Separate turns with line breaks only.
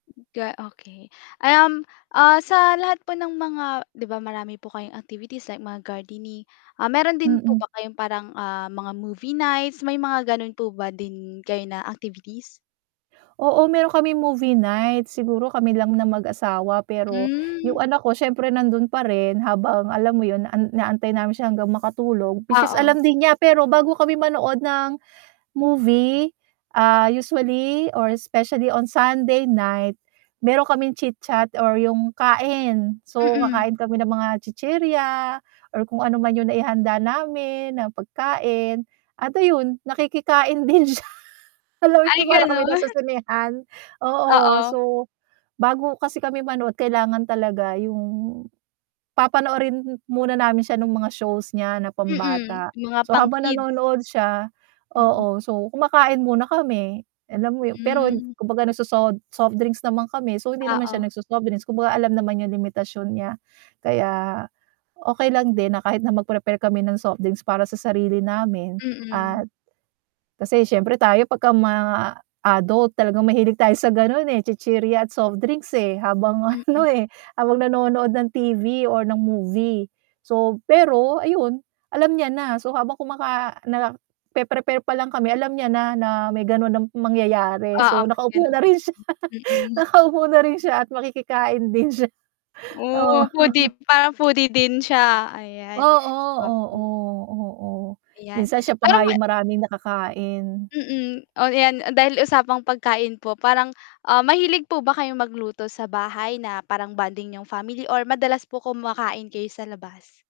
Hmm, ga okey. Um, ah, sa lahat po ng mga 'di ba marami po kayong activities like mga gardening. Ah, meron din po
Mm.
ba kayong parang, ah, mga movie nights, may mga ganun po ba din kayo na activities?
Oo, meron kaming movie night. Siguro kami lang na mag-asawa, pero yung
Hmm.
anak ko siyempre nandun pa rin habang alam mo yun, naan inaantay namin siya hanggang makatulog which is
Oo.
alam din niya, pero bago kami manood ng movie, ah, usually or specially on Sunday night, meron kaming chit-chat or yung kain. So,
Mm.
kakain kami ng mga chichirya or kung ano man yung naihanda namin na pagkain. At ayun nakikikain din siya. Alam mo
Ay
yung para kami
ganun.
nasa sinehan, oo.
Oo.
So, bago kasi kami manood kailangan talaga yung papanoorin muna namin siya nung mga shows niya na
Mm,
pambata.
yung mga
So, habang
pang-kids.
nanonood siya
Mm.
oo, so kumakain muna kami alam mo yun, pero
Hmm.
kumbaga nagsosod softdrinks naman kami so hindi naman siya
Oo.
nagso-softdrinks, kumbaga alam naman yung limitasyon niya. Kaya okey lang din na kahit na mag-prepare kami ng softdrinks para sa sarili namin
Mm.
at kasi siyempre tayo pagka ma adult talagang mahilig tayo sa ganun, eh, chichirya at softdrinks, eh, habang ano, eh, habang nanonood ng TV or ng movie. So, pero ayun, alam niya na. So, habang kumaka nape-prepare palang kami, alam niya na na may gano'n na mangyayari
Oo,
so,
may
nakaupo
ganun.
na rin siya
Mm.
nakaupo na rin siya at makikikain din siya, oo.
Oh, foodie parang foodie din siya, ayan.
Oo,
Mm.
oo, o.
'Yan,
Minsan siya pa
pero
nga
may
yung maraming nakakain.
Mm. Oh 'yan, dahil usapang pagkain po parang, ah, mahilig po ba kayong magluto sa bahay na parang bonding niyong family or madalas po kumakain kayo sa labas?